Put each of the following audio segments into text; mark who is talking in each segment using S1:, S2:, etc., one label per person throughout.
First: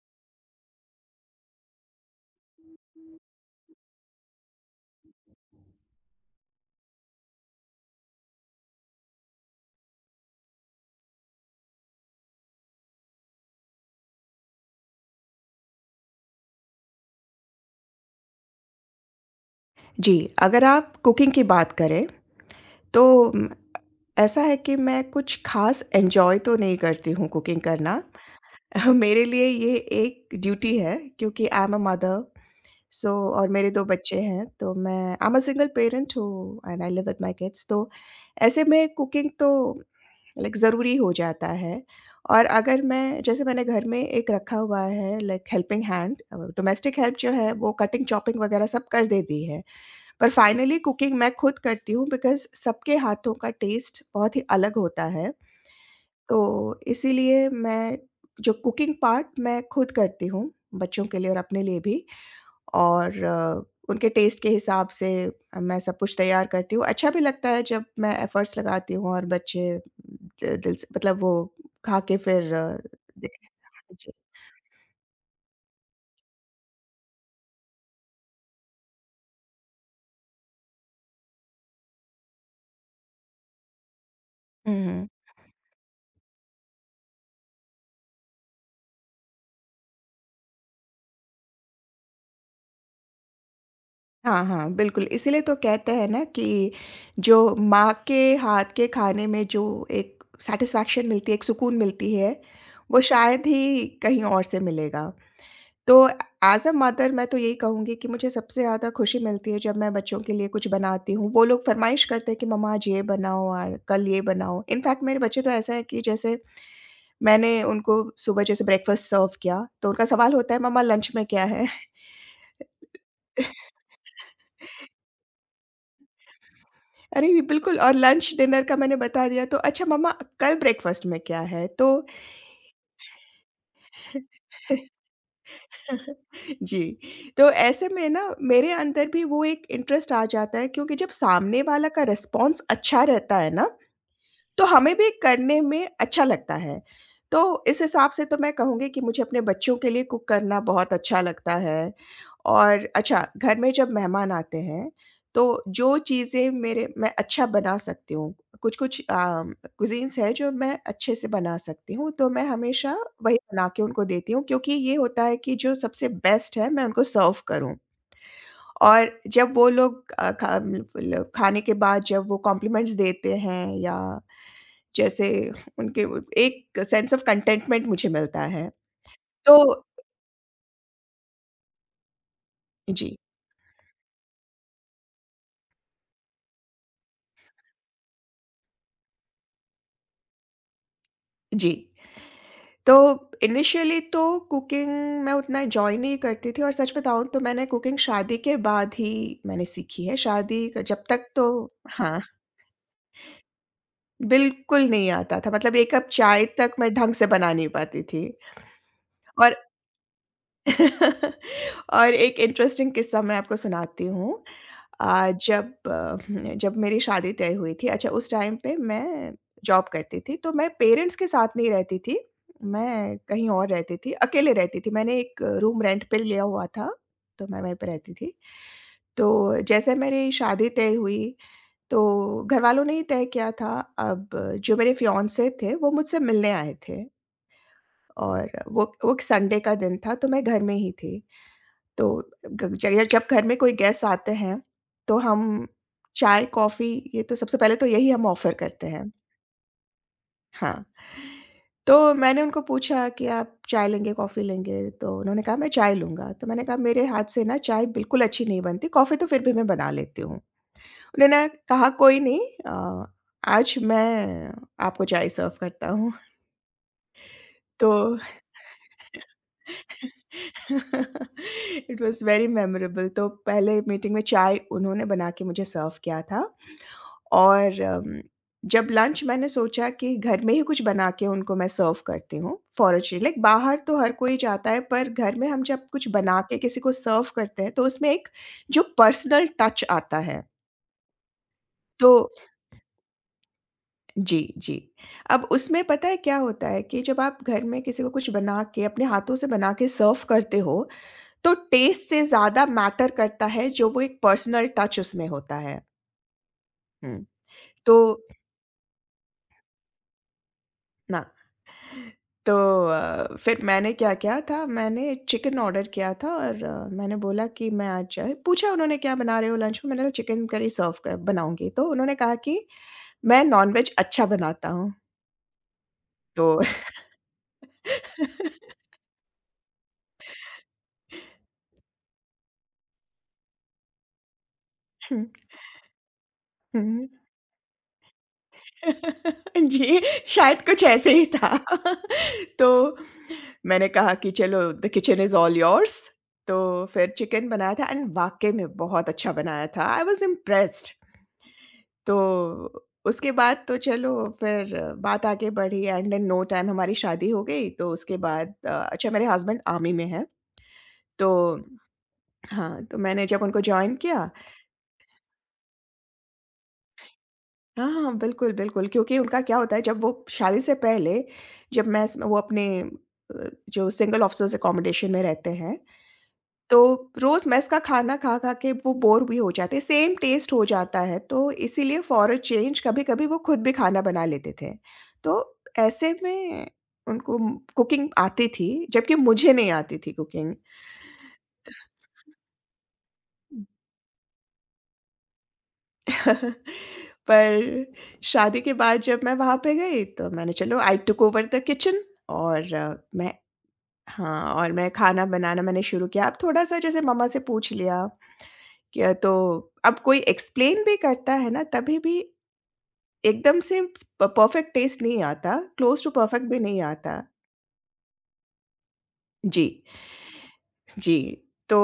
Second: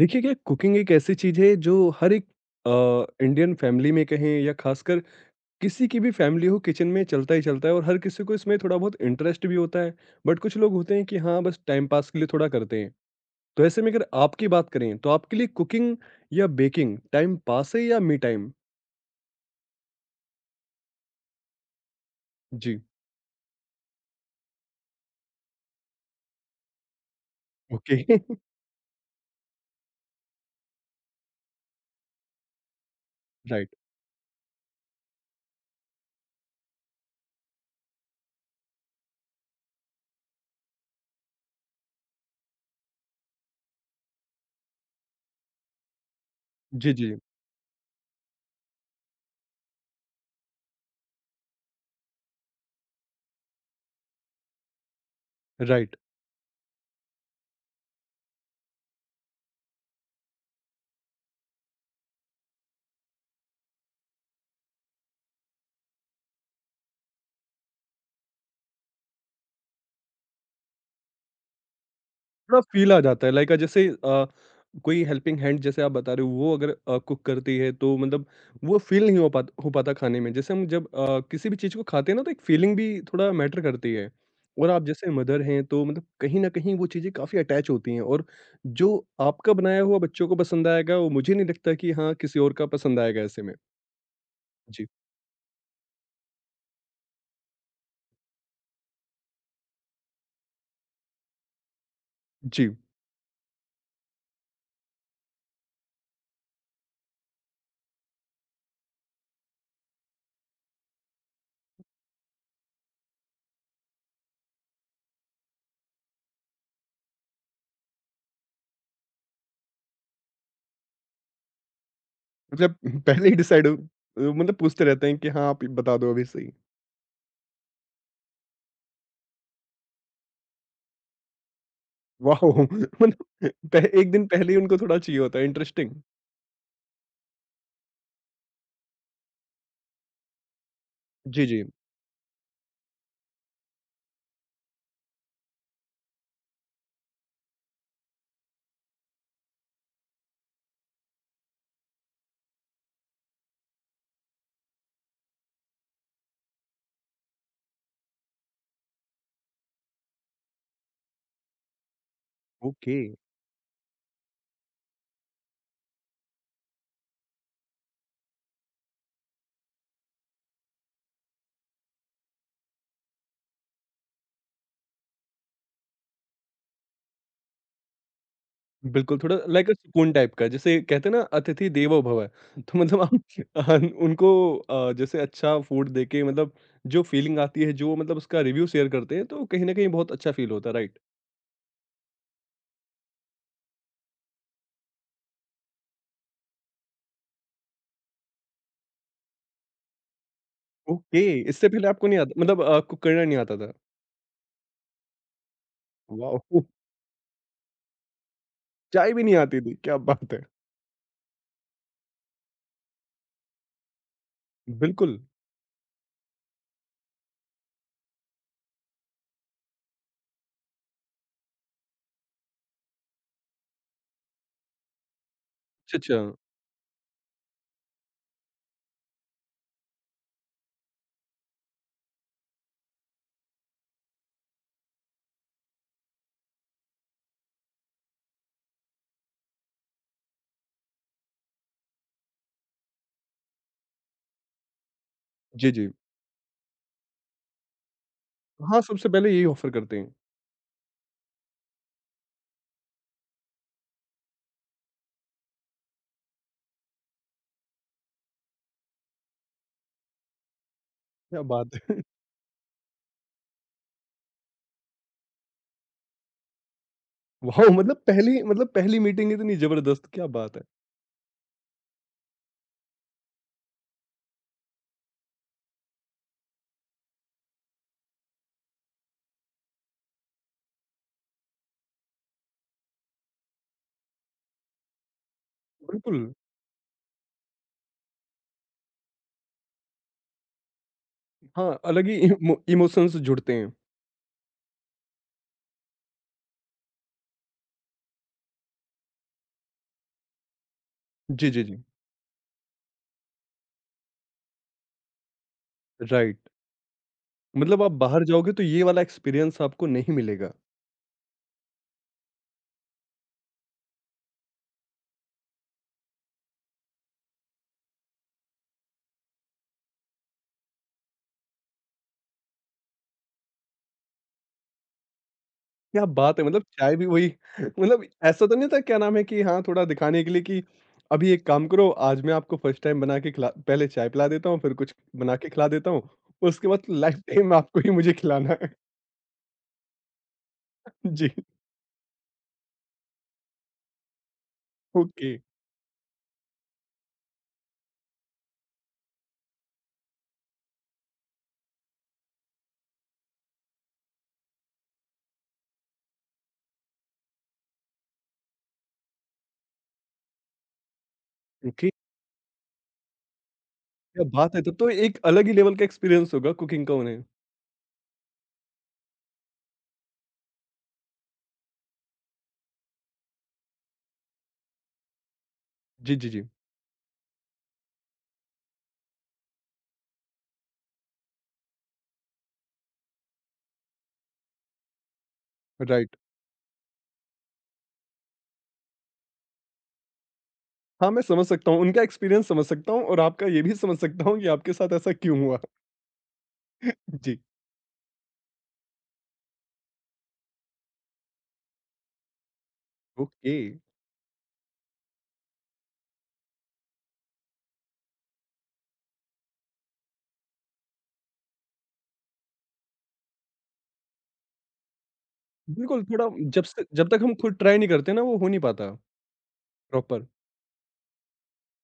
S1: देखिए क्या कुकिंग एक ऐसी चीज़ है जो हर एक इंडियन फैमिली में कहें या खासकर किसी की भी फैमिली हो किचन में चलता ही चलता है और हर किसी को इसमें थोड़ा बहुत इंटरेस्ट भी होता है। बट कुछ लोग होते हैं कि हाँ बस टाइम पास के लिए थोड़ा करते हैं। तो ऐसे में अगर आपकी बात करें तो आपके लिए कुकिंग या बेकिंग टाइम पास है या मी टाइम।
S2: जी, अगर आप कुकिंग की बात करें,
S1: जी।
S2: तो उम, ऐसा है कि मैं कुछ ख़ास एन्जॉय तो नहीं करती हूँ कुकिंग
S1: ओके।
S2: करना। मेरे लिए ये एक ड्यूटी है क्योंकि आई एम अ मदर सो और
S1: राइट।
S2: मेरे 2 बच्चे हैं, तो मैं I am a single parent हूँ and I live with my kids तो ऐसे में कुकिंग तो लाइक ज़रूरी हो जाता है। और अगर मैं जैसे मैंने घर में एक रखा हुआ है लाइक हेल्पिंग हैंड
S1: जी
S2: डोमेस्टिक
S1: जी।
S2: हेल्प जो है वो कटिंग, चॉपिंग वग़ैरह सब कर देती है। पर फाइनली कुकिंग मैं खुद करती हूँ बिकॉज़ सबके हाथों का टेस्ट बहुत ही अलग होता है।
S1: राइट।
S2: तो इसीलिए मैं जो कुकिंग पार्ट मैं खुद करती हूँ, बच्चों के लिए और अपने लिए भी और उनके टेस्ट के हिसाब से मैं सब कुछ तैयार करती हूँ। अच्छा भी लगता है जब मैं एफ़र्ट्स लगाती हूँ और बच्चे द दिल से मतलब वो खा के
S1: थोड़ा फील आ जाता
S2: दे-
S1: है लाइक जैसे
S2: जी।
S1: कोई हेल्पिंग हैंड जैसे आप बता रहे हो वो अगर कुक करती है तो मतलब वो फील नहीं हो पाता खाने में। जैसे हम जब किसी भी चीज़ को खाते हैं ना तो एक फीलिंग भी थोड़ा मैटर करती है। और
S2: हुँ,
S1: आप
S2: हुँ।
S1: जैसे मदर हैं तो मतलब कहीं ना कहीं वो चीज़ें काफ़ी अटैच होती हैं। और जो आपका बनाया हुआ बच्चों को पसंद आएगा वो मुझे नहीं लगता कि हाँ किसी और का पसंद आएगा ऐसे में।
S2: हाँ, हाँ,
S1: जी
S2: बिल्कुल, इसीलिए तो कहते हैं ना कि जो माँ के हाथ के खाने में जो एक सैटिस्फैक्शन मिलती है, एक सुकून मिलती है,
S1: जी।
S2: वो शायद ही कहीं और से मिलेगा। तो एज़ अ मदर मैं तो यही कहूँगी कि मुझे सबसे ज़्यादा खुशी मिलती है जब मैं बच्चों के लिए कुछ बनाती हूँ। वो लोग फ़रमाइश करते हैं कि मम्मा आज ये बनाओ और कल ये बनाओ। इनफैक्ट मेरे बच्चे तो ऐसा है कि जैसे मैंने उनको सुबह जैसे ब्रेकफ़ास्ट सर्व किया, तो उनका सवाल होता है मम्मा लंच में क्या है?
S1: मतलब पहले ही डिसाइड मतलब पूछते रहते हैं कि हाँ आप बता दो अभी सही।
S2: अरे! ये बिल्कुल और लंच, डिनर का मैंने बता दिया तो अच्छा मम्मा कल ब्रेकफ़ास्ट में क्या है?
S1: वाओ! मतलब पह एक दिन पहले ही उनको थोड़ा चाहिए होता है, इंटरेस्टिंग।
S2: जी, तो ऐसे में ना मेरे अंदर भी वो एक इंटरेस्ट आ जाता है क्योंकि जब
S1: जी,
S2: सामने
S1: जी।
S2: वाला का रिस्पॉन्स अच्छा रहता है ना तो हमें भी करने में अच्छा लगता है। तो इस हिसाब से तो मैं कहूँगी कि मुझे अपने बच्चों के लिए कुक करना बहुत अच्छा लगता है और अच्छा, घर में जब मेहमान आते हैं, तो जो चीज़ें मेरे मैं अच्छा बना सकती हूँ, कुछ-कुछ अ, कुज़ीन्स हैं जो मैं अच्छे से बना सकती हूँ, तो मैं हमेशा
S1: ओके।
S2: वही बना के उनको देती हूँ क्योंकि ये होता है कि जो सबसे बेस्ट है, मैं उनको सर्व करूँ। और जब वो लोग अ, खा ल खाने के बाद जब वो कॉम्प्लिमेंट्स देते हैं या जैसे उनके व एक सेंस ऑफ कंटेंटमेंट मुझे मिलता है।
S1: बिल्कुल, थोड़ा
S2: तो
S1: लाइक अ सुकून टाइप का, जैसे कहते हैं ना अतिथि देवो भव। तो मतलब
S2: जी,
S1: हम उनको जैसे अच्छा फूड देके मतलब जो फीलिंग आती है, जो मतलब उसका रिव्यू शेयर करते हैं, तो कहीं न कहीं बहुत अच्छा फील होता है, राइट?
S2: जी। तो इनिशियली तो कुकिंग मैं उतना एन्जॉय नहीं करती थी और सच बताऊँ तो मैंने कुकिंग शादी के बाद ही मैंने सीखी है। शादी क जब
S1: ओके।
S2: तक तो
S1: इससे पहले आपको नहीं
S2: हाँ,
S1: आता मतलब आपको करना नहीं आता था?
S2: बिल्कुल नहीं आता था। मतलब 1 कप चाय
S1: वाओ!
S2: तक मैं ढंग से बना नहीं पाती थी
S1: चाय भी नहीं
S2: और
S1: आती थी, क्या बात है!
S2: और एक इंटरेस्टिंग किस्सा मैं आपको सुनाती हूँ।
S1: बिल्कुल।
S2: अ, जब अ, जब मेरी शादी तय हुई थी अच्छा उस टाइम पे मैं जॉब करती थी, तो मैं पेरेंट्स के साथ नहीं रहती थी, मैं कहीं और रहती थी, अकेले रहती थी। मैंने एक रूम
S1: अच्छा,
S2: रेंट पे
S1: अच्छा।
S2: लिया हुआ था, तो मैं वहीं पे रहती थी। तो जैसे मेरी शादी तय हुई, तो घरवालों ने ही तय किया था। अब जो मेरे फियांसे थे, वो मुझसे मिलने आए थे और वो एक संडे का दिन था, तो मैं घर में ही थी। तो ग ज या जब घर में कोई गेस्ट आते हैं, तो हम
S1: जी, जी।
S2: चाय, कॉफ़ी ये तो सबसे पहले तो यही हम ऑफ़र
S1: हाँ,
S2: करते
S1: सबसे
S2: हैं।
S1: पहले यही ऑफ़र करते हैं।
S2: हाँ। तो मैंने उनको पूछा कि आप चाय लेंगे, कॉफ़ी लेंगे? तो उन्होंने कहा मैं चाय लूँगा। तो मैंने कहा मेरे हाथ से ना चाय बिल्कुल अच्छी नहीं बनती, कॉफ़ी तो फिर भी मैं बना लेती हूँ।
S1: क्या
S2: उन्होंने
S1: बात
S2: कहा
S1: है!
S2: कोई नहीं, अ, आज मैं आपको चाय सर्व करता हूँ।
S1: वॉव!
S2: तो
S1: मतलब पहली मीटिंग इतनी ज़बरदस्त, क्या बात है!
S2: इट वाज़ वेरी मेमोरेबल तो पहले मीटिंग में चाय उन्होंने बना के मुझे सर्व किया था और जब लंच मैंने सोचा कि घर में ही कुछ बना के उनको मैं सर्व करती हूँ फॉर अ चेंज लाइक बाहर तो हर कोई जाता है पर घर में हम जब कुछ
S1: बिल्कुल,
S2: बना के किसी को सर्व करते हैं तो उसमें एक जो पर्सनल टच आता है।
S1: हाँ, अलग
S2: तो
S1: ही इमोशंस जुड़ते हैं।
S2: जी, जी। अब उसमें पता है क्या होता है कि जब आप घर में किसी को कुछ बना के अपने हाथों से बना के सर्व करते हो
S1: जी,
S2: तो
S1: जी, जी,
S2: टेस्ट से ज़्यादा मैटर करता है जो वो एक पर्सनल टच उसमें होता है।
S1: राइट।
S2: हुँ,
S1: मतलब आप
S2: तो
S1: बाहर जाओगे तो ये वाला एक्सपीरियंस आपको नहीं मिलेगा।
S2: ना तो फिर मैंने क्या किया था, मैंने चिकन ऑर्डर किया था और मैंने बोला कि मैं आज पूछा उन्होंने क्या बना रहे हो लंच में? मैंने कहा चिकन करी सर्व कर बनाऊँगी। तो उन्होंने कहा कि मैं नॉन-वेज अच्छा बनाता हूँ।
S1: क्या बात है!
S2: तो
S1: मतलब चाय भी वही मतलब ऐसा तो नहीं था क्या नाम है कि हाँ, थोड़ा दिखाने के लिए कि अभी एक काम करो, आज मैं आपको फर्स्ट टाइम बना के खिला पहले चाय पिला देता हूँ, फिर कुछ बना के खिला देता हूँ, उसके
S2: हुँ,
S1: बाद
S2: हुँ।
S1: लाइफ टाइम आपको ही मुझे खिलाना है।
S2: जी, शायद कुछ ऐसे ही
S1: जी,
S2: था। तो मैंने कहा कि चलो the kitchen
S1: okay,
S2: is all yours, तो फिर चिकन बनाया था एंड वाक़ई में बहुत अच्छा बनाया था। I was impressed. तो उसके बाद तो चलो फिर बात आगे बढ़ी एंड इन नो टाइम हमारी शादी हो गई। तो उसके बाद अच्छा मेरे हस्बैंड आर्मी में हैं। तो
S1: ओके,
S2: हाँ, तो मैंने जब उनको जॉइन
S1: क्या
S2: किया
S1: बात है! तब तो एक अलग ही लेवल का एक्सपीरियंस होगा कुकिंग का उन्हें।
S2: हाँ, हाँ, बिल्कुल, बिल्कुल क्योंकि उनका क्या होता है जब वो शादी से पहले जब मैं स वो अपने जो सिंगल ऑफिसर्स अकोमोडेशन में रहते हैं,
S1: जी, जी, जी।
S2: तो रोज़ मेस का खाना खा-खा के वो बोर भी हो जाते हैं, सेम टेस्ट हो जाता है, तो इसीलिए फॉर अ चेंज कभी-कभी वो खुद भी खाना बना लेते थे। तो ऐसे
S1: राइट।
S2: में उनको कुकिंग आती थी, जबकि मुझे नहीं आती थी कुकिंग।
S1: हाँ, मैं समझ सकता हूँ, उनका एक्सपीरियंस समझ सकता हूँ और आपका ये भी समझ सकता हूँ कि आपके साथ ऐसा क्यों हुआ। जी।
S2: पर शादी के बाद जब मैं वहाँ पे गई, तो मैंने चलो आई टूक ओवर द किचन और अ, मैं
S1: ओके।
S2: हाँ, और मैं खाना बनाना मैंने शुरू किया, अब थोड़ा-सा जैसे मम्मा से पूछ लिया कि तो अब कोई एक्सप्लेन भी करता है ना, तभी भी एकदम से प परफ़ेक्ट टेस्ट नहीं आता, क्लोज़
S1: बिल्कुल,
S2: टू
S1: थोड़ा
S2: परफ़ेक्ट भी
S1: जब
S2: नहीं
S1: से जब
S2: आता।
S1: तक हम खुद ट्राई नहीं करते ना, वो हो नहीं पाता
S2: जी,
S1: प्रॉपर।
S2: जी। तो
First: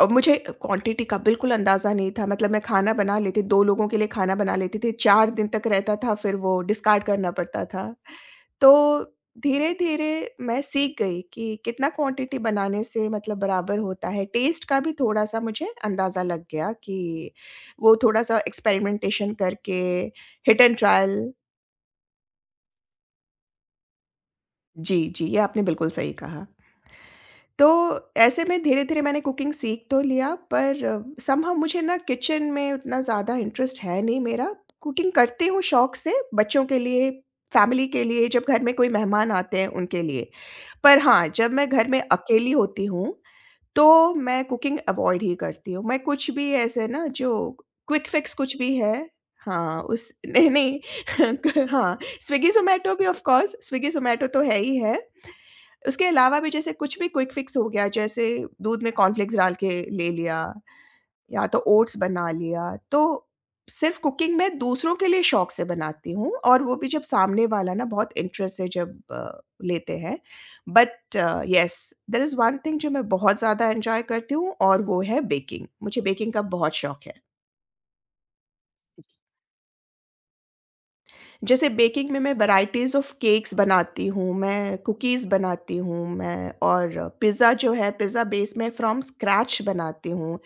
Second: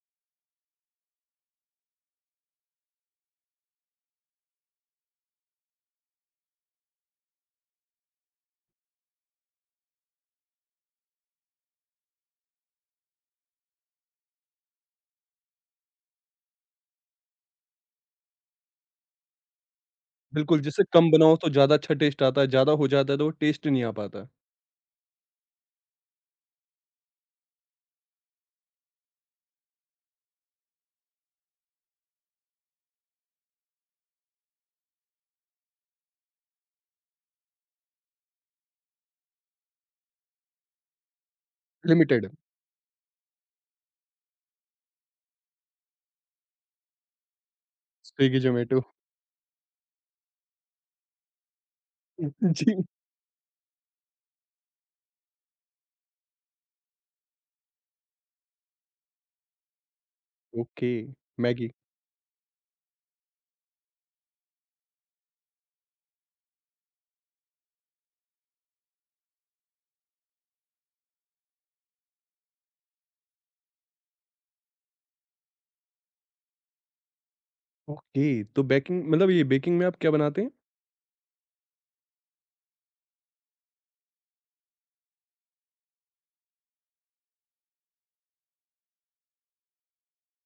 S2: अब मुझे क्वांटिटी का बिल्कुल अंदाज़ा नहीं था, मतलब मैं खाना बना लेती 2 लोगों के लिए खाना बना लेती थी, 4 दिन तक रहता था, फिर वो डिस्कार्ड करना पड़ता था। तो धीरे-धीरे मैं सीख गई कि कितना क्वांटिटी बनाने से मतलब बराबर होता है। टेस्ट का भी थोड़ा-सा मुझे अंदाज़ा लग गया कि वो थोड़ा-सा एक्सपेरिमेंटेशन करके
S1: बिल्कुल,
S2: हिट एंड
S1: जैसे कम
S2: ट्रायल
S1: बनाओ तो ज़्यादा अच्छा टेस्ट आता है, ज़्यादा हो जाता है तो वो टेस्ट नहीं आ पाता।
S2: जी, जी, ये आपने बिल्कुल सही कहा। तो ऐसे में धीरे-धीरे मैंने कुकिंग सीख तो लिया पर समहाउ मुझे ना किचन में उतना ज़्यादा इंटरेस्ट है नहीं मेरा। कुकिंग करती हूँ शौक से, बच्चों के लिए, फैमिली के लिए, जब घर में कोई मेहमान आते हैं उनके लिए। पर हाँ, जब मैं घर में
S1: लिमिटेड,
S2: अकेली होती हूँ तो मैं कुकिंग अवॉइड ही करती हूँ। मैं कुछ भी ऐसे ना जो क्विक फिक्स
S1: स्विगी,
S2: कुछ भी
S1: ज़ोमैटो।
S2: है हाँ, उस नहीं, नहीं क हाँ,
S1: जी।
S2: स्विगी-ज़ोमैटो भी ऑफ़ कोर्स स्विगी-ज़ोमैटो तो है ही है। उसके अलावा भी जैसे कुछ भी क्विक फिक्स हो गया, जैसे दूध में कॉर्नफ्लेक्स डाल के ले लिया।
S1: ओके।
S2: या तो
S1: मैगी।
S2: ओट्स बना लिया, तो सिर्फ़ कुकिंग मैं दूसरों के लिए शौक से बनाती हूँ और वो भी जब सामने वाला ना बहुत इंटरेस्ट से जब लेते हैं। But yes, there is one thing जो मैं बहुत ज़्यादा एन्जॉय करती हूँ और वो है बेकिंग। मुझे बेकिंग का बहुत शौक है।
S1: ओके, तो बेकिंग मतलब ये बेकिंग में आप क्या बनाते हैं?
S2: जैसे बेकिंग में मैं वैराइटीज़ ऑफ केक्स बनाती हूँ, मैं कुकीज़ बनाती हूँ, मैं और पिज़्ज़ा जो है पिज़्ज़ा बेस मैं फ्रॉम स्क्रैच बनाती हूँ।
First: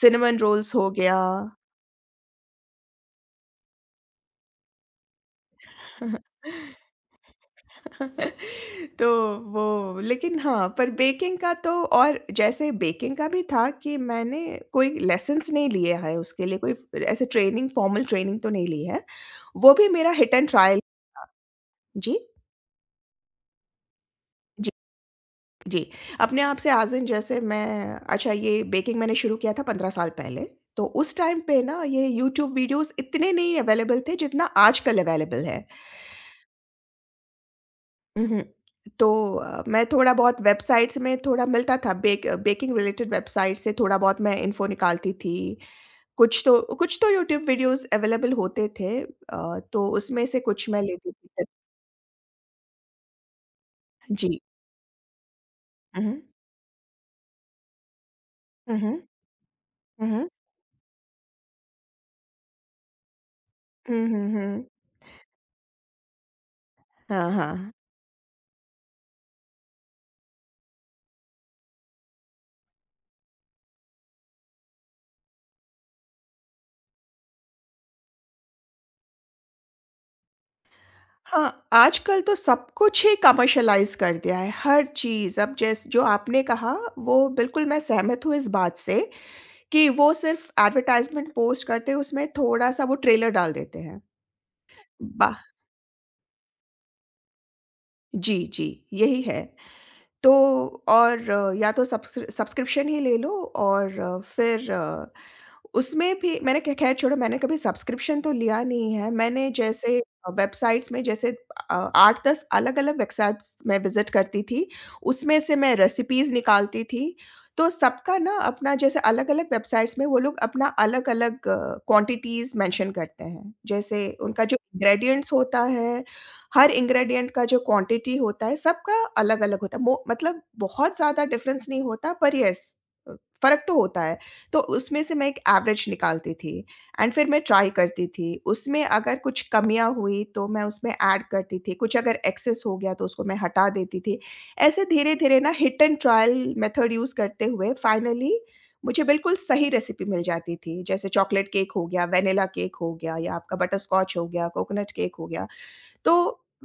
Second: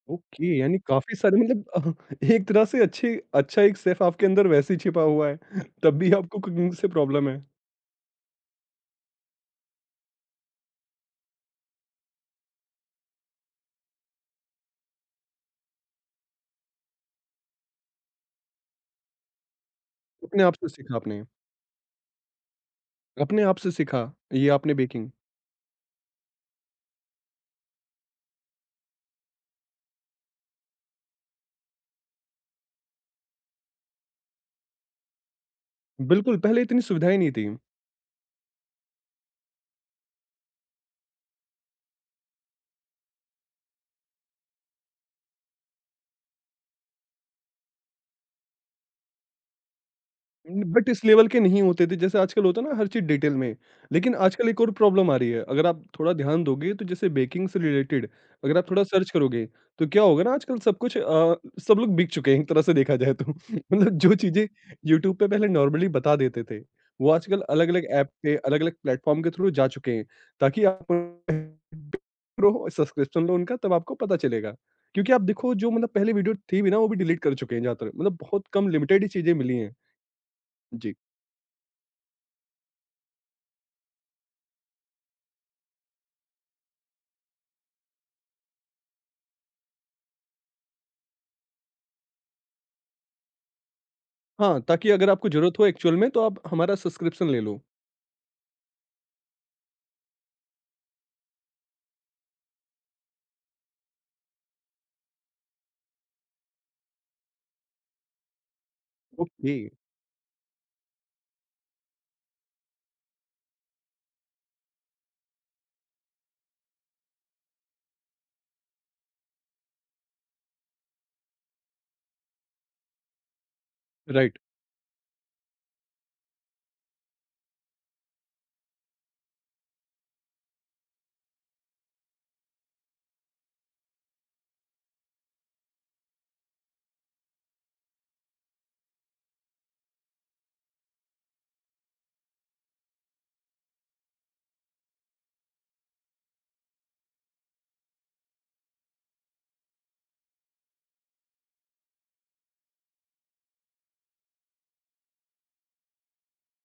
S2: सिनेमन
S1: ओके
S2: रोल्स
S1: यानी
S2: हो
S1: काफ़ी
S2: गया।
S1: सारे मतलब एक तरह से अच्छे अच्छा एक शेफ़ आपके अंदर वैसे ही छिपा हुआ है तब भी आपको कुकिंग से प्रॉब्लम है।
S2: तो वो लेकिन हाँ, पर बेकिंग का तो और जैसे बेकिंग का भी था कि मैंने कोई लेसन्स नहीं लिए हैं उसके लिए, कोई ऐसे ट्रेनिंग फॉर्मल ट्रेनिंग तो नहीं ली है। वो भी मेरा हिट
S1: अपने
S2: एंड
S1: आप से
S2: ट्रायल
S1: सीखा आपने,
S2: था। जी,
S1: अपने आप से सीखा ये
S2: जी,
S1: आपने बेकिंग।
S2: जी। अपने आप से एज़ इन जैसे मैं अच्छा ये बेकिंग मैंने शुरू किया था 15 साल पहले, तो उस टाइम पे ना ये यूट्यूब वीडियोज़ इतने नहीं अवेलेबल थे जितना आजकल अवेलेबल है।
S1: बिल्कुल, पहले इतनी सुविधाएँ नहीं थी।
S2: उहुँ। तो मैं थोड़ा-बहुत वेबसाइट्स में थोड़ा मिलता था, बेकिंग रिलेटेड वेबसाइट से थोड़ा-बहुत मैं इन्फ़ो निकालती थी। कुछ तो यूट्यूब वीडियोज़ अवेलेबल होते थे तो उसमें से कुछ मैं
S1: बट इस
S2: लेती थी
S1: लेवल के
S2: टिप।
S1: नहीं होते थे जैसे आजकल होता है ना हर चीज डिटेल में। लेकिन
S2: जी।
S1: आजकल एक और प्रॉब्लम आ रही है, अगर आप थोड़ा
S2: उहुँ।
S1: ध्यान दोगे तो जैसे बेकिंग से रिलेटेड अगर आप थोड़ा
S2: उहुँ।
S1: सर्च करोगे तो क्या होगा
S2: उहुँ।
S1: ना आजकल सब कुछ सब लोग बिक चुके हैं एक तरह से देखा जाए तो मतलब
S2: हुँ,
S1: जो
S2: हुँ,
S1: चीजें
S2: हुँ।
S1: यूट्यूब पे पहले नॉर्मली बता देते थे वो
S2: हाँ,
S1: आजकल अलग
S2: हाँ।
S1: अलग ऐप पे अलग अलग प्लेटफॉर्म के थ्रू जा चुके हैं ताकि आप सब्सक्रिप्शन लो उनका तब आपको पता चलेगा, क्योंकि आप देखो जो मतलब पहले वीडियो थी भी ना वो भी डिलीट कर चुके हैं ज्यादातर मतलब बहुत कम लिमिटेड ही चीजें मिली हैं। जी।
S2: हाँ, आजकल तो सब कुछ ही कमर्शियलाइज़ कर दिया है, हर चीज़। अब जैस जो आपने कहा, वो बिल्कुल मैं सहमत हूँ इस बात से कि वो सिर्फ़ एडवर्टाइज़मेंट पोस्ट करते हैं, उसमें थोड़ा-सा वो ट्रेलर डाल देते हैं।
S1: हाँ, ताकि अगर आपको
S2: वाह!
S1: ज़रूरत हो एक्चुअल में तो आप हमारा सब्सक्रिप्शन ले लो।
S2: जी, जी, यही है। तो और या तो सब्सक्रिप्शन ही ले लो और फिर उसमें भी मैंने ख खैर छोड़ो मैंने कभी सब्सक्रिप्शन तो लिया नहीं है। मैंने
S1: ओके।
S2: जैसे वेबसाइट्स में जैसे 8-10 अलग-अलग वेबसाइट्स मैं विज़िट करती थी। उसमें से मैं रेसिपीज़ निकालती थी। तो सबका ना अपना जैसे अलग-अलग वेबसाइट्स में वो लोग अपना अलग-अलग क्वांटिटीज़ मेंशन करते हैं। जैसे
S1: राइट,
S2: उनका जो इंग्रीडिएंट्स होता है, हर इंग्रीडिएंट का जो क्वांटिटी होता है, सबका अलग-अलग होता है। मो मतलब बहुत ज़्यादा डिफरेंस नहीं होता पर येस अ, फ़र्क तो होता है। तो उसमें से मैं एक एवरेज निकालती थी एंड फिर मैं ट्राई करती थी। उसमें अगर कुछ कमियाँ हुई तो मैं उसमें ऐड करती थी, कुछ अगर एक्सेस हो गया तो उसको मैं हटा देती थी। ऐसे धीरे-धीरे ना hit and trial method use करते हुए फाइनली मुझे बिल्कुल सही रेसिपी मिल जाती थी। जैसे चॉकलेट केक हो गया, वैनिला केक हो गया या आपका बटरस्कॉच हो गया, कोकोनट केक हो गया। तो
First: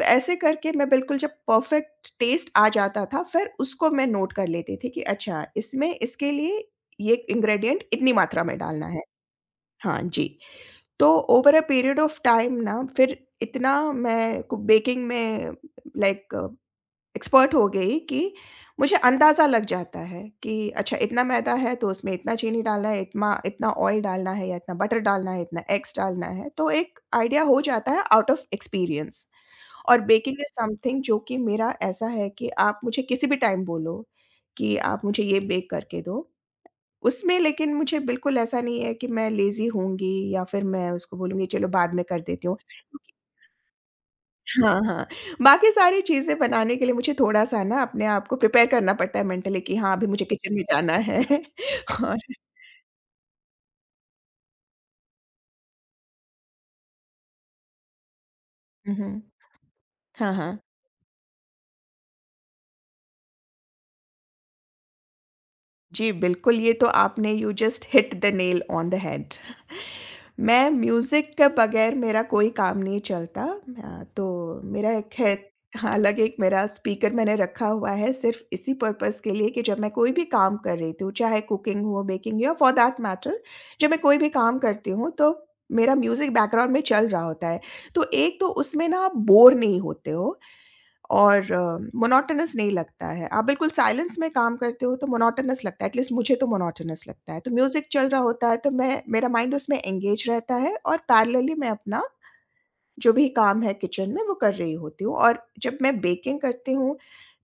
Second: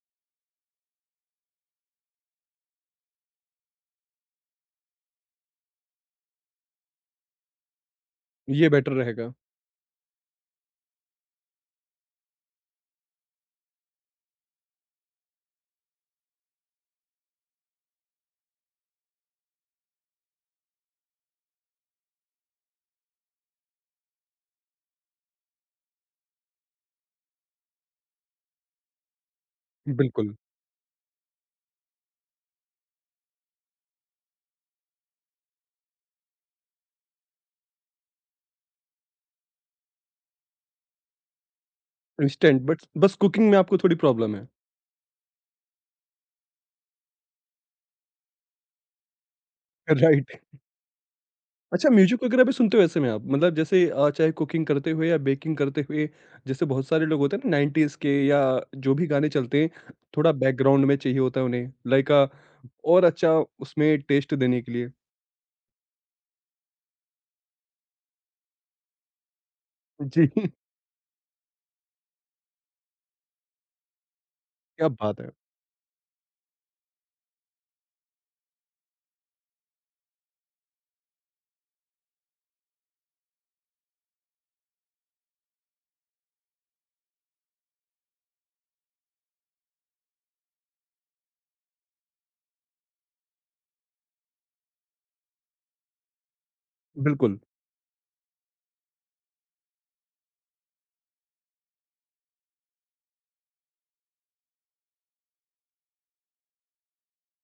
S2: ऐसे करके मैं बिल्कुल जब परफ़ेक्ट टेस्ट आ जाता था, फिर उसको मैं नोट कर लेती थी कि अच्छा इसमें इसके लिए ये इंग्रीडिएंट इतनी मात्रा में
S1: ये
S2: डालना
S1: बेटर
S2: है।
S1: रहेगा।
S2: हाँ जी, तो over a period of time ना फिर इतना मैं कु बेकिंग में लाइक एक्सपर्ट हो गई कि मुझे अंदाज़ा लग जाता है कि अच्छा इतना मैदा है तो उसमें इतना चीनी डालना है, इतना इतना ऑयल डालना है या इतना बटर डालना है, इतना एग्स डालना है, तो एक आइडिया हो जाता है आउट ऑफ़ एक्सपीरियंस। और
S1: बिल्कुल,
S2: बेकिंग इज़ समथिंग जो कि मेरा ऐसा है कि आप मुझे किसी भी टाइम बोलो, कि आप मुझे ये बेक करके दो। उसमें लेकिन मुझे बिल्कुल ऐसा नहीं है कि मैं लेज़ी होंगी या फिर मैं उसको बोलूँगी चलो बाद में कर देती हूँ।
S1: इंस्टेंट बट बस कुकिंग में आपको थोड़ी प्रॉब्लम है।
S2: हाँ, हाँ। बाकी सारी चीज़ें बनाने के लिए मुझे थोड़ा-सा ना अपने आप को प्रिपेयर करना पड़ता है मेंटली कि हाँ, अभी मुझे
S1: राइट,
S2: किचन में जाना है
S1: अच्छा
S2: और
S1: म्यूज़िक वगैरह भी सुनते हो ऐसे में आप? मतलब जैसे चाहे कुकिंग करते हुए या बेकिंग करते हुए, जैसे बहुत सारे लोग होते हैं ना 90s के या जो
S2: हुँ,
S1: भी
S2: हुँ।
S1: गाने चलते हैं, थोड़ा
S2: हाँ, हाँ।
S1: बैकग्राउंड में चाहिए होता है उन्हें, लाइक और अच्छा उसमें टेस्ट देने के लिए।
S2: जी, बिल्कुल, ये तो आपने you just hit the nail on the head
S1: जी,
S2: मैं म्यूज़िक के बगैर मेरा कोई काम नहीं चलता तो
S1: क्या
S2: मेरा एक
S1: बात है!
S2: है हालाँकि एक मेरा स्पीकर मैंने रखा हुआ है सिर्फ़ इसी पर्पज़ के लिए कि जब मैं कोई भी काम कर रही हूँ, चाहे कुकिंग हो, बेकिंग या फॉर दैट मैटर जब मैं कोई भी काम करती हूँ, तो मेरा म्यूज़िक बैकग्राउंड में चल रहा होता है। तो एक तो उसमें ना आप बोर नहीं होते हो और मोनोटोनस नहीं लगता है। आप बिल्कुल साइलेंस में काम करते हो तो मोनोटोनस लगता है, एटलीस्ट मुझे तो मोनोटोनस लगता है।
S1: बिल्कुल,
S2: तो म्यूज़िक चल रहा होता है तो मैं मेरा माइंड उसमें एंगेज रहता है और पैरेलली मैं अपना जो भी काम है किचन में वो कर रही होती हूँ। और जब मैं बेकिंग करती हूँ,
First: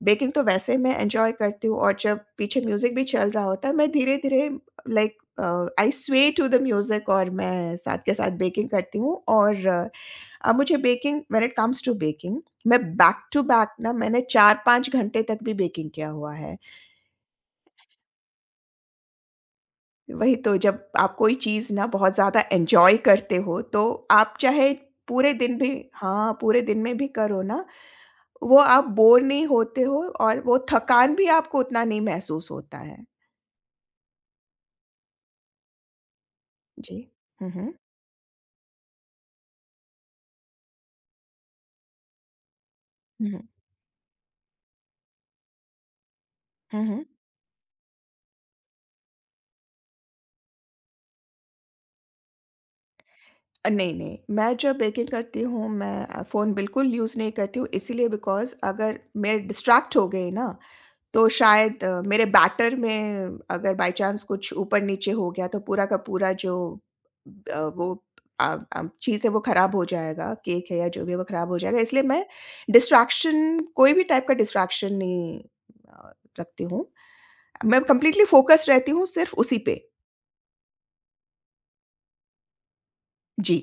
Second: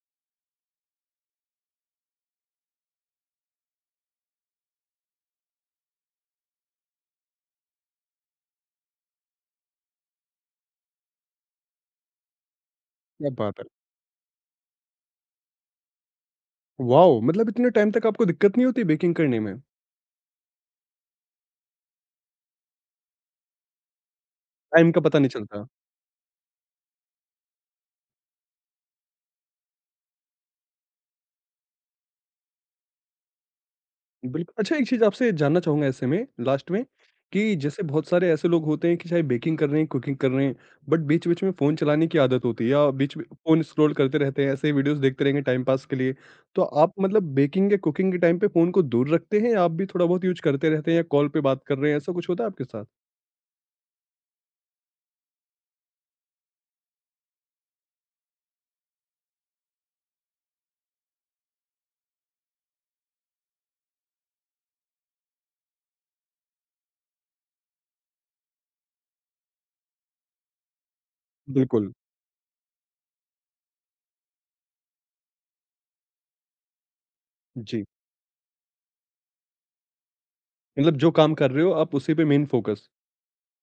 S2: बेकिंग तो वैसे मैं एन्जॉय करती हूँ और जब पीछे म्यूज़िक भी चल रहा होता है, मैं धीरे-धीरे लाइक आई स्वे टू द म्यूज़िक और मैं साथ के साथ बेकिंग करती हूँ और अब मुझे baking when it comes to baking मैं बैक
S1: क्या
S2: टू
S1: बात
S2: बैक
S1: है!
S2: ना मैंने 4-5 घंटे तक भी बेकिंग किया हुआ है।
S1: वॉव! मतलब इतने टाइम तक आपको दिक्कत नहीं होती बेकिंग करने में?
S2: वही तो जब आप कोई चीज़ ना बहुत ज़्यादा एन्जॉय करते हो तो आप चाहे
S1: टाइम का पता नहीं
S2: पूरे दिन
S1: चलता।
S2: भी हाँ, पूरे दिन में भी करो ना, वो आप बोर नहीं होते हो और वो थकान भी आपको उतना नहीं महसूस होता है।
S1: बिल्कुल, अच्छा एक चीज़ आपसे जानना चाहूँगा ऐसे में लास्ट में
S2: जी। हुँ,
S1: कि
S2: हुँ।
S1: जैसे बहुत सारे ऐसे लोग होते हैं कि चाहे बेकिंग कर रहे हैं, कुकिंग कर रहे हैं, बट बीच-बीच में फ़ोन चलाने की आदत होती है या बीच में
S2: हुँ, हुँ।
S1: फ़ोन स्क्रॉल करते रहते हैं, ऐसे ही वीडियोज़ देखते रहेंगे टाइम पास के लिए। तो
S2: हुँ,
S1: आप
S2: हुँ।
S1: मतलब बेकिंग या कुकिंग के टाइम पे फ़ोन को दूर रखते हैं या आप भी थोड़ा बहुत यूज़ करते रहते हैं या कॉल पे बात कर रहे हैं, ऐसा कुछ होता है आपके साथ?
S2: नहीं-नहीं, मैं जब बेकिंग करती हूँ मैं फ़ोन बिल्कुल यूज़ नहीं करती हूँ इसीलिए बिकॉज़ अगर मैं डिस्ट्रैक्ट हो गई ना तो शायद मेरे बैटर में अगर बाय चांस कुछ ऊपर-नीचे हो गया तो पूरा का पूरा जो अ, वो अ चीज़ है वो ख़राब हो जाएगा, केक है या जो भी है वो ख़राब हो जाएगा।
S1: बिल्कुल,
S2: इसलिए मैं डिस्ट्रैक्शन कोई भी टाइप का डिस्ट्रैक्शन नहीं अ, रखती हूँ। मैं
S1: जी।
S2: कंप्लीटली फ़ोकस्ड रहती हूँ सिर्फ़ उसी पे।
S1: मतलब जो काम कर रहे हो आप उसी पे मेन फ़ोकस।
S2: जी।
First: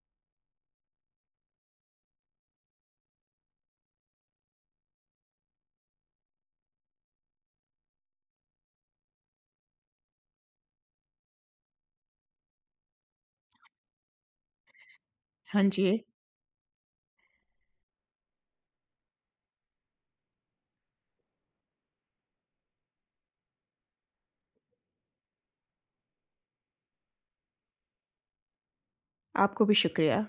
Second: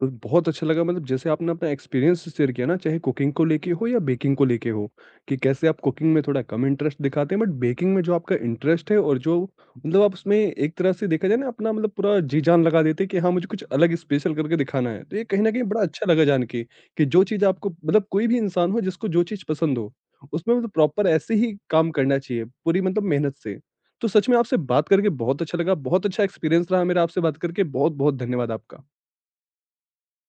S1: तो बहुत अच्छा लगा मतलब जैसे आपने अपना एक्सपीरियंस शेयर किया ना चाहे कुकिंग को लेके हो या बेकिंग को लेके हो कि कैसे आप कुकिंग में थोड़ा कम इंटरेस्ट दिखाते हैं बट बेकिंग में जो आपका इंटरेस्ट है और जो मतलब आप उसमें एक तरह से देखा जाए ना अपना मतलब पूरा जी जान लगा देते हैं कि हाँ मुझे कुछ अलग स्पेशल करके दिखाना है तो ये कहीं ना
S2: हाँ
S1: कहीं बड़ा
S2: जी।
S1: अच्छा लगा जान के कि जो चीज़ आपको मतलब कोई भी इंसान हो जिसको जो चीज़ पसंद हो उसमें मतलब प्रॉपर ऐसे ही काम करना चाहिए पूरी मतलब मेहनत से। तो सच में आपसे बात करके बहुत अच्छा लगा, बहुत अच्छा एक्सपीरियंस रहा मेरा आपसे बात करके, बहुत बहुत धन्यवाद आपका।
S2: आपको भी शुक्रिया।